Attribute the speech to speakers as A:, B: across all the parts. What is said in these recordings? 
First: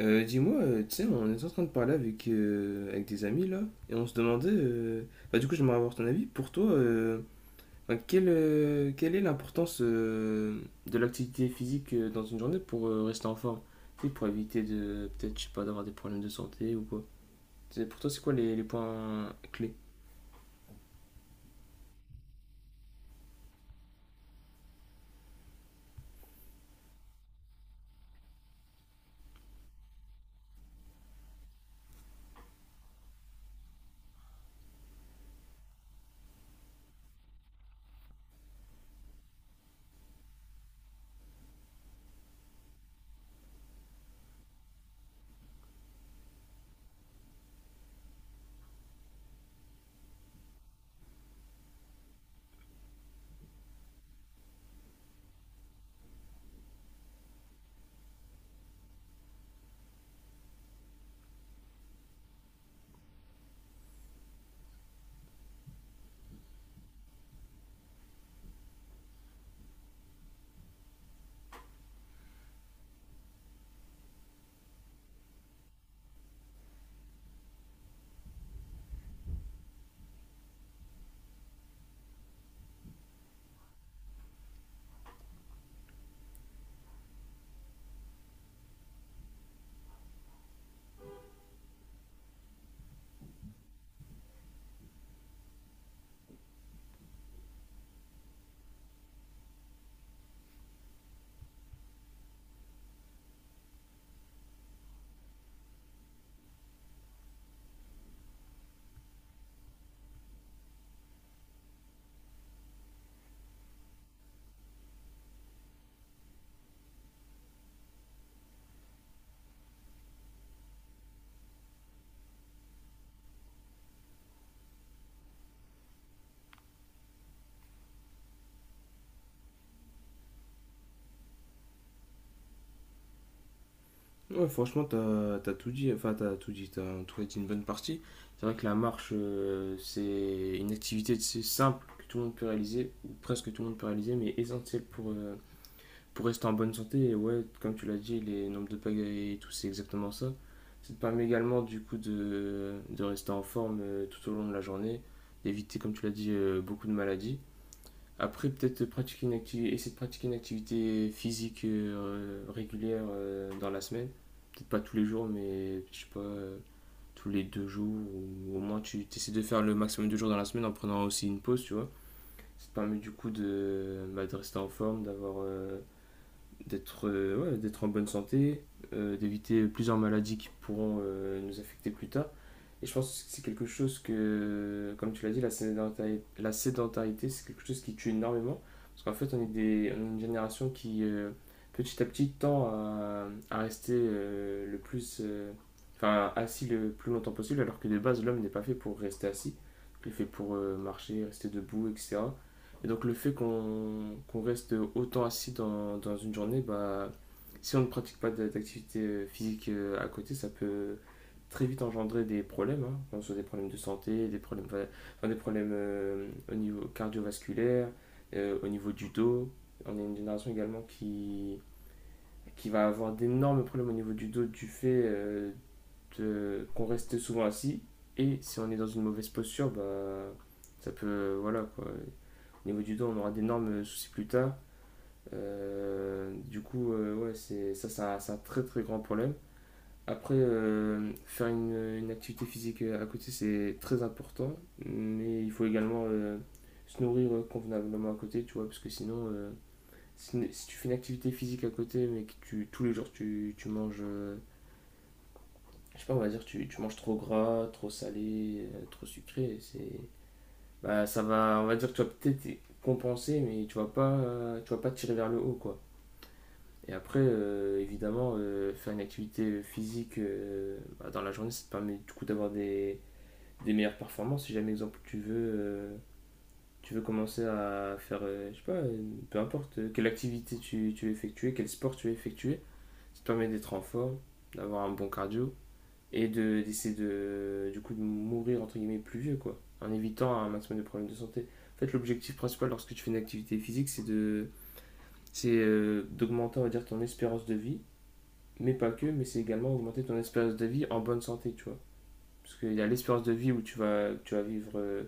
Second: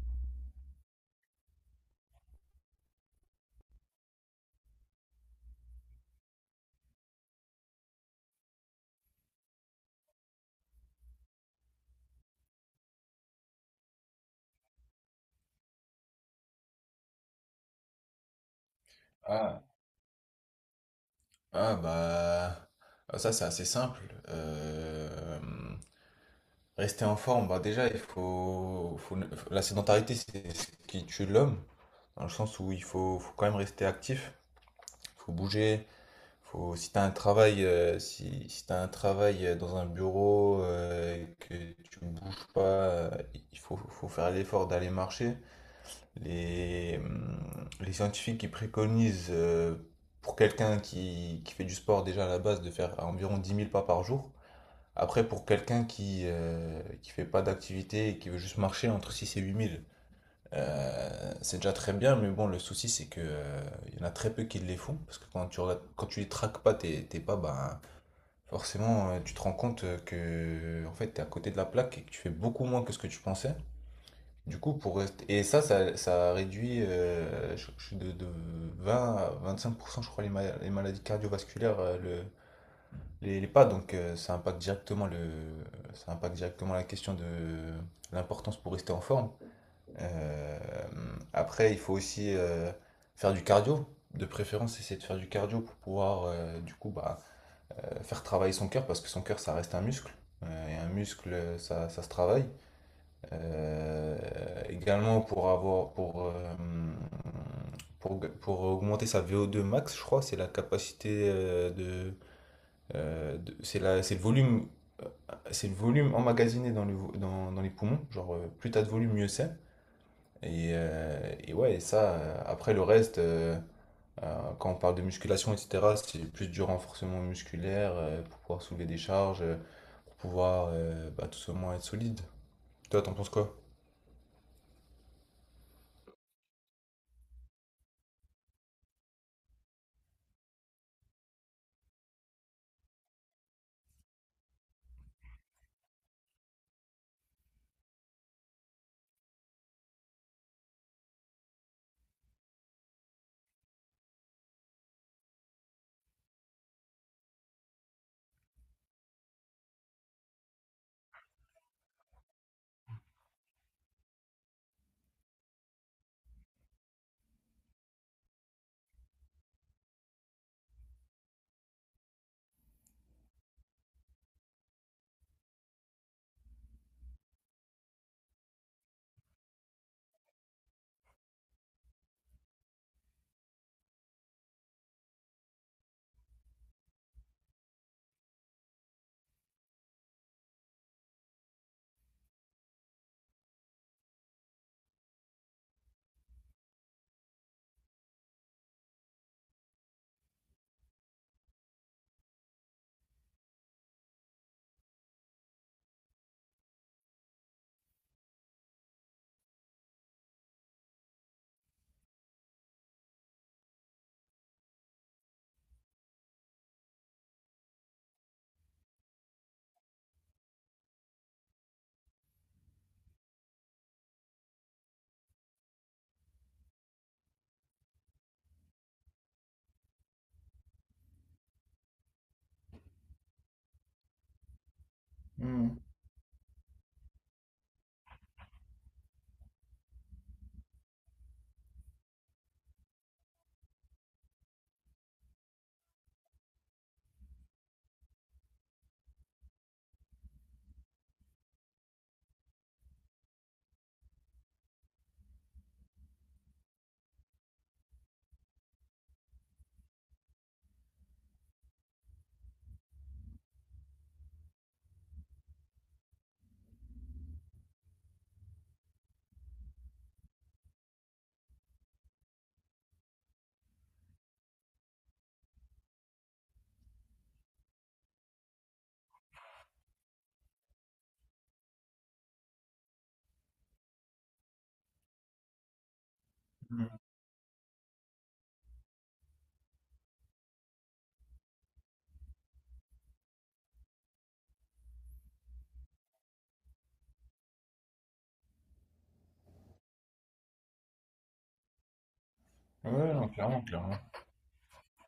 A: Dis-moi, tu sais, on est en train de parler avec, avec des amis là, et on se demandait, bah, du coup j'aimerais avoir ton avis, pour toi, enfin, quelle est l'importance de l'activité physique dans une journée pour rester en forme? Tu sais, pour éviter peut-être, je sais pas, d'avoir des problèmes de santé ou quoi. Tu sais, pour toi, c'est quoi les points
B: Ah,
A: clés?
B: ah bah ah, ça c'est assez simple. Euh, Rester en forme, bah déjà il faut. La sédentarité c'est ce qui tue l'homme, dans le sens où il faut quand même rester actif, faut bouger. Faut, si t'as un travail si t'as un travail dans un bureau et que tu bouges pas, il faut faire l'effort d'aller marcher. Les scientifiques qui préconisent pour quelqu'un qui fait du sport déjà à la base de faire environ 10 000 pas par jour. Après, pour quelqu'un qui fait pas d'activité et qui veut juste marcher entre 6 000 et 8 000, c'est déjà très bien. Mais bon, le souci c'est que il y en a très peu qui les font parce que quand tu les traques pas tes pas, ben, forcément tu te rends compte que en fait t'es à côté de la plaque et que tu fais beaucoup moins que ce que tu pensais. Du coup, pour rester... Et ça réduit de 20 à 25%, je crois, les maladies cardiovasculaires, les pas. Donc, ça impacte directement la question de l'importance pour rester en forme. Euh, Après, il faut aussi faire du cardio. De préférence, essayer de faire du cardio pour pouvoir, du coup, bah, faire travailler son cœur, parce que son cœur, ça reste un muscle. Et un muscle, ça se travaille. Également pour avoir pour augmenter sa vo deux max, je crois, c'est la capacité c'est le volume euh, emmagasiné dans le vo- dans, dans les poumons, genre plus t'as de volume mieux c'est. Et ouais, et ça après le reste quand on parle de musculation etc., c'est plus du renforcement musculaire pour pouvoir soulever des charges, pour pouvoir bah, tout simplement être solide. Toi, t'en penses quoi?
A: Ouais, franchement, t'as tout dit, enfin, t'as tout dit, t'as en tout cas dit une bonne partie. C'est vrai que la marche, c'est une activité c'est simple que tout le monde peut réaliser, ou presque tout le monde peut réaliser, mais essentielle pour rester en bonne santé. Et ouais, comme tu l'as dit, les nombres de pagaies et tout, c'est exactement ça. Ça te permet également, du coup, de rester en forme tout au long de la journée, d'éviter, comme tu l'as dit, beaucoup de maladies. Après, peut-être pratiquer une activité, essayer de pratiquer une activité physique régulière dans la semaine. Peut-être pas tous les jours, mais je sais pas, tous les 2 jours, ou au moins tu essaies de faire le maximum de jours dans la semaine en prenant aussi une pause, tu vois. Ça te permet du coup de, bah, de rester en forme, d'avoir d'être ouais, d'être en bonne santé, d'éviter plusieurs maladies qui pourront nous affecter plus tard. Et je pense que c'est quelque chose que, comme tu l'as dit, la sédentarité c'est quelque chose qui tue énormément. Parce qu'en fait, on est une génération petit à petit, tend à rester le plus. Enfin, assis le plus longtemps possible, alors que de base, l'homme n'est pas fait pour rester assis. Il est fait pour marcher, rester debout, etc. Et donc le fait qu'on reste autant assis dans une journée, bah, si on ne pratique pas d'activité physique à côté, ça peut très vite engendrer des problèmes, hein, que ce soit des problèmes de santé, des problèmes, enfin, des problèmes au niveau cardiovasculaire, au niveau du dos. On est une génération également qui va avoir d'énormes problèmes au niveau du dos du fait qu'on reste souvent assis. Et si on est dans une mauvaise posture, bah, ça peut. Voilà quoi. Au niveau du dos, on aura d'énormes soucis plus tard. Du coup, ouais, c'est, ça, c'est un très très grand problème. Après, faire une activité physique à côté, c'est très important, mais il faut également se nourrir convenablement à côté, tu vois, parce que sinon, si tu fais une activité physique à côté, mais que tu, tous les jours tu manges je sais pas, on va dire, tu manges trop gras, trop salé, trop sucré. C'est, bah, ça va, on va dire, que tu vas peut-être y compenser, mais tu vas pas tirer vers le haut, quoi. Et après, évidemment, faire une activité physique bah, dans la journée, ça te permet du coup d'avoir des meilleures performances. Si jamais, exemple, tu veux, tu veux, commencer à faire, je sais pas, peu importe quelle activité tu veux effectuer, quel sport tu veux effectuer, ça te permet d'être en forme, d'avoir un bon cardio et de d'essayer de du coup de mourir entre guillemets plus vieux, quoi, en évitant un maximum de problèmes de santé. En fait, l'objectif principal lorsque tu fais une activité physique, c'est d'augmenter, on va dire, ton espérance de vie. Mais pas que, mais c'est également augmenter ton espérance de vie en bonne santé, tu vois. Parce qu'il y a
B: Ouais,
A: l'espérance
B: non,
A: de vie
B: clairement,
A: où tu
B: clairement.
A: vas tu vas vivre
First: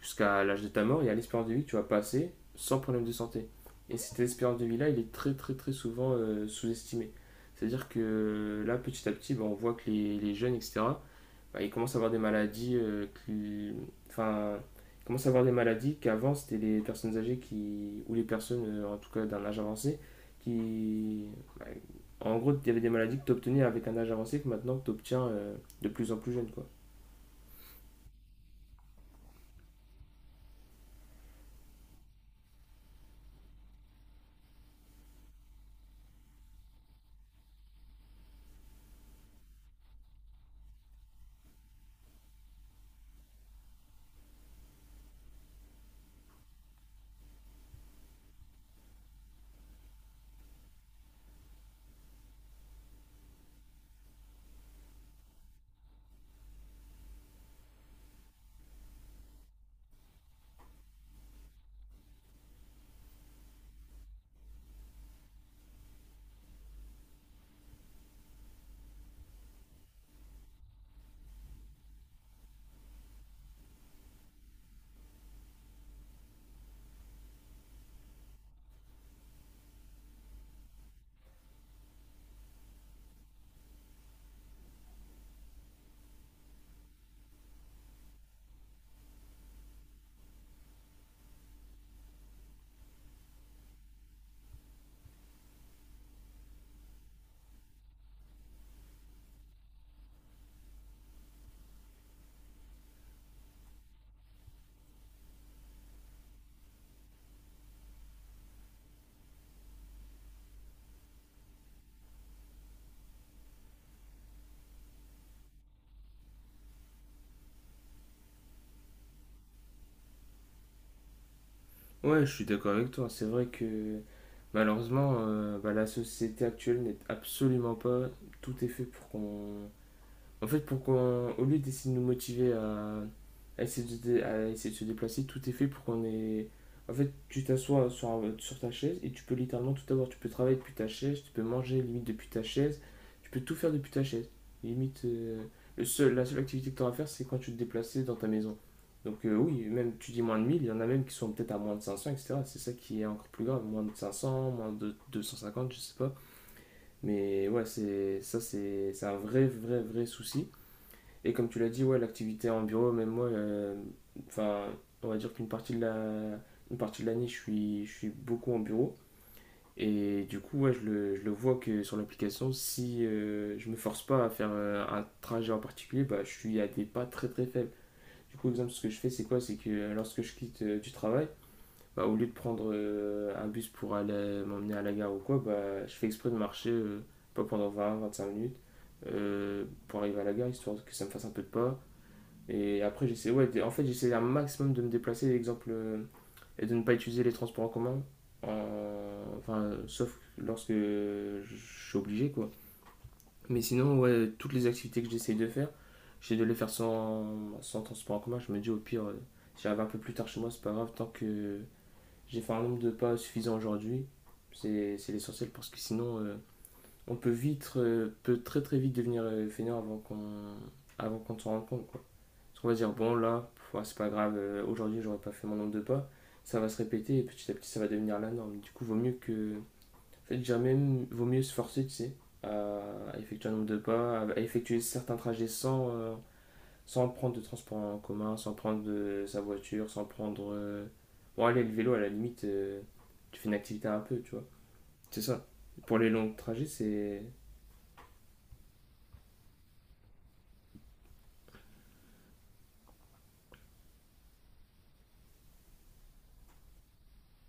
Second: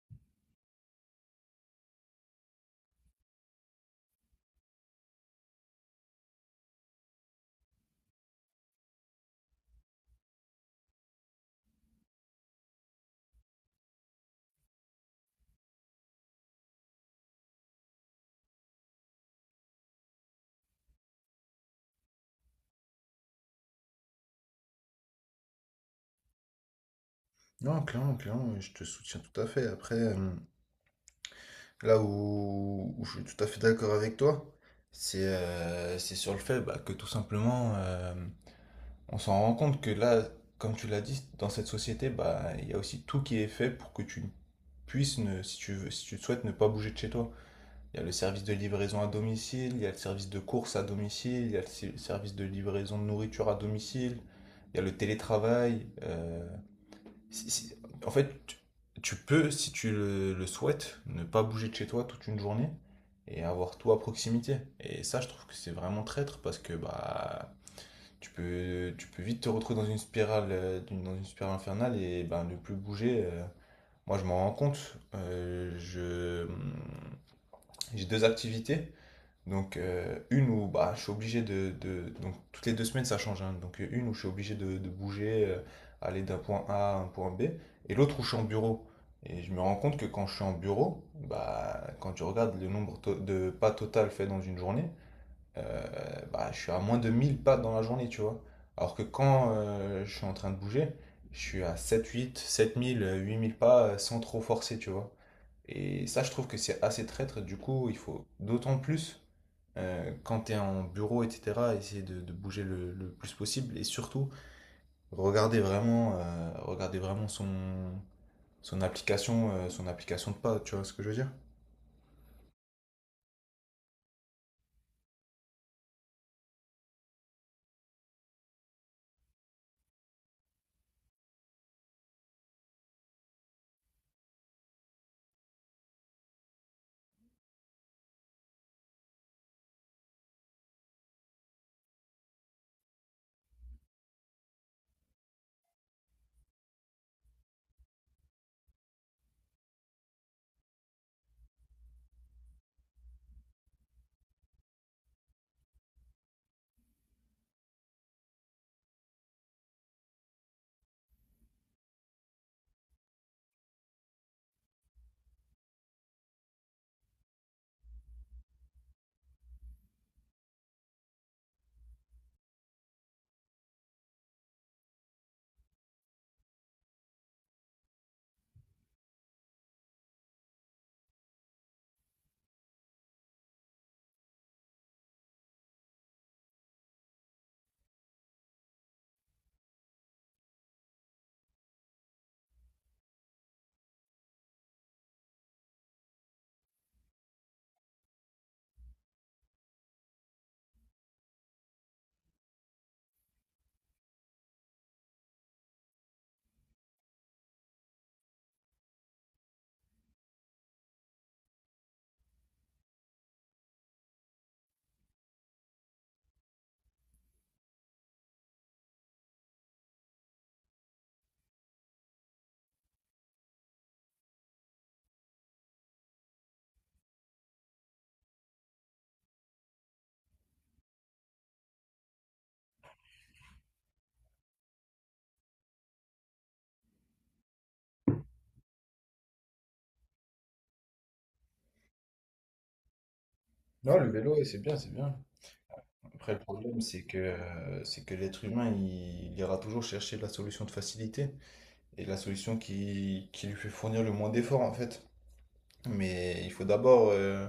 A: jusqu'à l'âge de ta mort. Il y a l'espérance de vie que tu vas passer sans problème de santé, et cette espérance de vie là il est très très très souvent sous-estimé. C'est à dire que là, petit à petit, bah, on voit que les jeunes, etc., bah, ils commencent à avoir des maladies qui. Enfin, ils commencent à avoir des maladies qu'avant c'était les personnes âgées qui. Ou les personnes, en tout cas d'un âge avancé, qui. Bah, en gros, il y avait des maladies que tu obtenais avec un âge avancé que maintenant tu obtiens de plus en plus jeune, quoi.
B: Non, clairement, clairement, je te soutiens tout à fait. Après, là où je suis tout à fait d'accord avec toi, c'est sur le fait bah, que tout simplement, on s'en rend compte que là, comme tu l'as dit, dans cette société, bah, il y a aussi tout qui est fait pour que tu puisses, ne, si tu veux, si tu le souhaites, ne pas bouger de chez toi. Il y a le service de livraison à domicile, il y a le service de course à domicile, il y a le service de livraison de nourriture à domicile, il y a le télétravail. Si- si- En fait, tu peux, si tu le souhaites, ne pas bouger de chez toi toute une journée et avoir tout à proximité. Et ça, je trouve que c'est vraiment traître parce que bah, tu peux vite te retrouver dans une spirale, dans une spirale infernale et ben ne plus bouger. Moi, je m'en rends compte. J'ai deux activités. Donc, une où bah, je suis obligé Donc toutes les 2 semaines ça change, hein. Donc, une où je suis obligé de bouger, aller d'un point A à un point B. Et l'autre où je suis en bureau. Et je me rends compte que quand je suis en bureau, bah, quand tu regardes le nombre de pas total fait dans une journée, euh, bah, je suis à moins de 1 000 pas dans la journée, tu vois. Alors que quand je suis en train de bouger, je suis à 7 000 8 000 pas sans trop forcer, tu vois. Et ça, je trouve que c'est assez traître. Du coup, il faut d'autant plus quand tu es en bureau, etc., essayer de bouger le plus possible et surtout regarder vraiment son application de pas, tu vois ce que je veux dire?
A: Ouais, je suis d'accord avec toi. C'est vrai que malheureusement, bah, la société actuelle n'est absolument pas. Tout est fait pour qu'on. En fait, pour qu'on, au lieu d'essayer de nous motiver à essayer, à essayer de se déplacer, tout est fait pour qu'on ait. En fait, tu t'assois sur ta chaise et tu peux littéralement tout avoir. Tu peux travailler depuis ta chaise, tu peux manger limite depuis ta chaise, tu peux tout faire depuis ta chaise. Limite, la seule activité que tu auras à faire, c'est quand tu te déplaces dans ta maison. Donc, oui, même tu dis moins de 1 000, il y en a même qui sont peut-être à moins de 500, etc. C'est ça qui est encore plus grave. Moins de 500, moins de 250, je sais pas. Mais ouais, c'est, ça, c'est un vrai, vrai, vrai souci. Et comme tu l'as dit, ouais, l'activité en bureau, même moi, enfin, on va dire qu'une partie de l'année, je suis beaucoup en bureau. Et du coup, ouais, je le vois que sur l'application, si je me force pas à faire un trajet en particulier, bah, je suis à des pas très très faibles. Du coup, exemple, ce que je fais, c'est quoi? C'est que lorsque je quitte du travail, bah, au lieu de prendre un bus pour aller m'emmener à la gare ou quoi, bah, je fais exprès de marcher, pas pendant 20 à 25 minutes, pour arriver à la gare, histoire que ça me fasse un peu de pas. Et après, j'essaie, ouais, en fait, j'essaie un maximum de me déplacer, exemple, et de ne pas utiliser les transports en commun, enfin, sauf lorsque je suis obligé, quoi. Mais sinon, ouais, toutes les activités que j'essaie de faire, j'essaie de les faire sans, transport en commun. Je me dis, au pire, si j'arrive un peu plus tard chez moi, c'est pas grave, tant que j'ai fait un nombre de pas suffisant aujourd'hui, c'est l'essentiel, parce que sinon, on peut très très vite devenir fainéant avant qu'on s'en rende compte, quoi. Parce qu'on va dire, bon, là, ouais, c'est pas grave, aujourd'hui, j'aurais pas fait mon nombre de pas. Ça va se répéter et petit à petit, ça va devenir la norme. Du coup, vaut mieux que. En fait, déjà même, vaut mieux se forcer, tu sais, à effectuer un nombre de pas, à effectuer certains trajets sans, sans prendre de transport en commun, sans prendre de sa voiture, sans prendre. Bon, allez, le vélo, à la limite, tu fais une activité
B: Non,
A: un
B: le
A: peu, tu
B: vélo,
A: vois.
B: ouais, c'est bien, c'est bien.
A: C'est ça. Pour les longs
B: Après, le
A: trajets,
B: problème, c'est que,
A: c'est.
B: euh, c'est que l'être humain, il ira toujours chercher la solution de facilité et la solution qui lui fait fournir le moins d'efforts, en fait. Mais il faut d'abord euh,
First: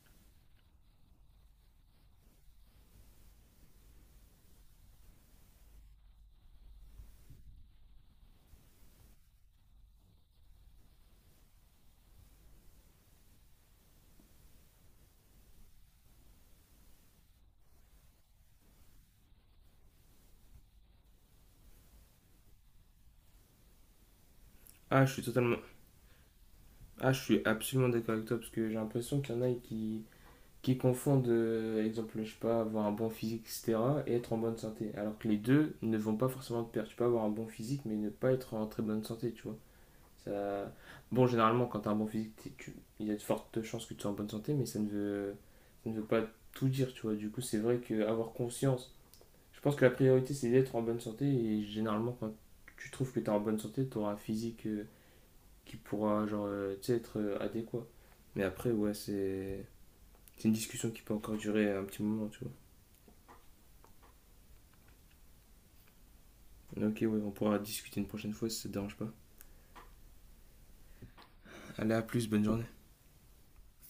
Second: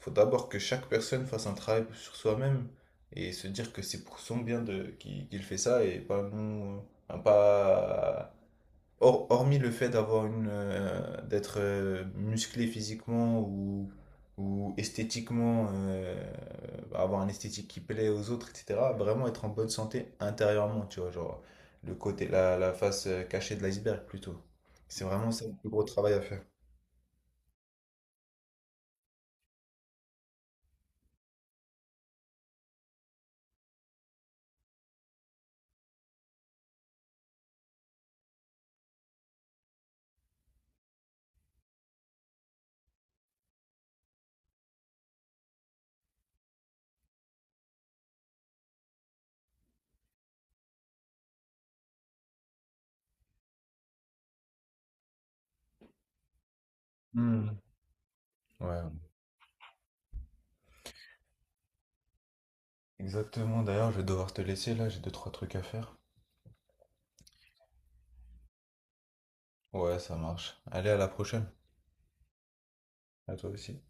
B: faut d'abord que chaque personne fasse un travail sur soi-même et se dire que c'est pour son bien qu'il fait ça et pas nous. Enfin, pas, hormis le fait d'être musclé physiquement ou esthétiquement, bah, avoir un esthétique qui plaît aux autres, etc. Vraiment être en bonne santé intérieurement, tu vois, genre le côté, la face cachée de l'iceberg plutôt.
A: Ah,
B: C'est
A: je suis
B: vraiment ça le
A: totalement.
B: plus gros travail à faire.
A: Ah, je suis absolument d'accord avec toi parce que j'ai l'impression qu'il y en a qui. Qui confondent, exemple, je sais pas, avoir un bon physique, etc., et être en bonne santé. Alors que les deux ne vont pas forcément de pair. Tu peux avoir un bon physique, mais ne pas être en très bonne santé, tu vois. Ça... Bon, généralement, quand tu as un bon physique, il y a de fortes chances que tu sois en bonne santé, mais ça ne veut pas tout dire, tu vois. Du coup, c'est vrai qu'avoir conscience, je pense que la priorité, c'est d'être en bonne santé, et généralement, quand tu trouves que tu es en bonne santé, tu auras un physique qui pourra, genre, tu sais, être
B: Hmm.
A: adéquat. Mais
B: Ouais,
A: après,
B: ouais.
A: ouais, c'est une discussion qui peut encore durer un petit moment, tu vois.
B: Exactement, d'ailleurs, je vais devoir te laisser là, j'ai deux, trois trucs à faire.
A: Ok, ouais, on pourra discuter une prochaine fois si ça te dérange pas.
B: Ouais, ça marche. Allez, à la prochaine.
A: Allez, à plus, bonne journée.
B: À toi aussi.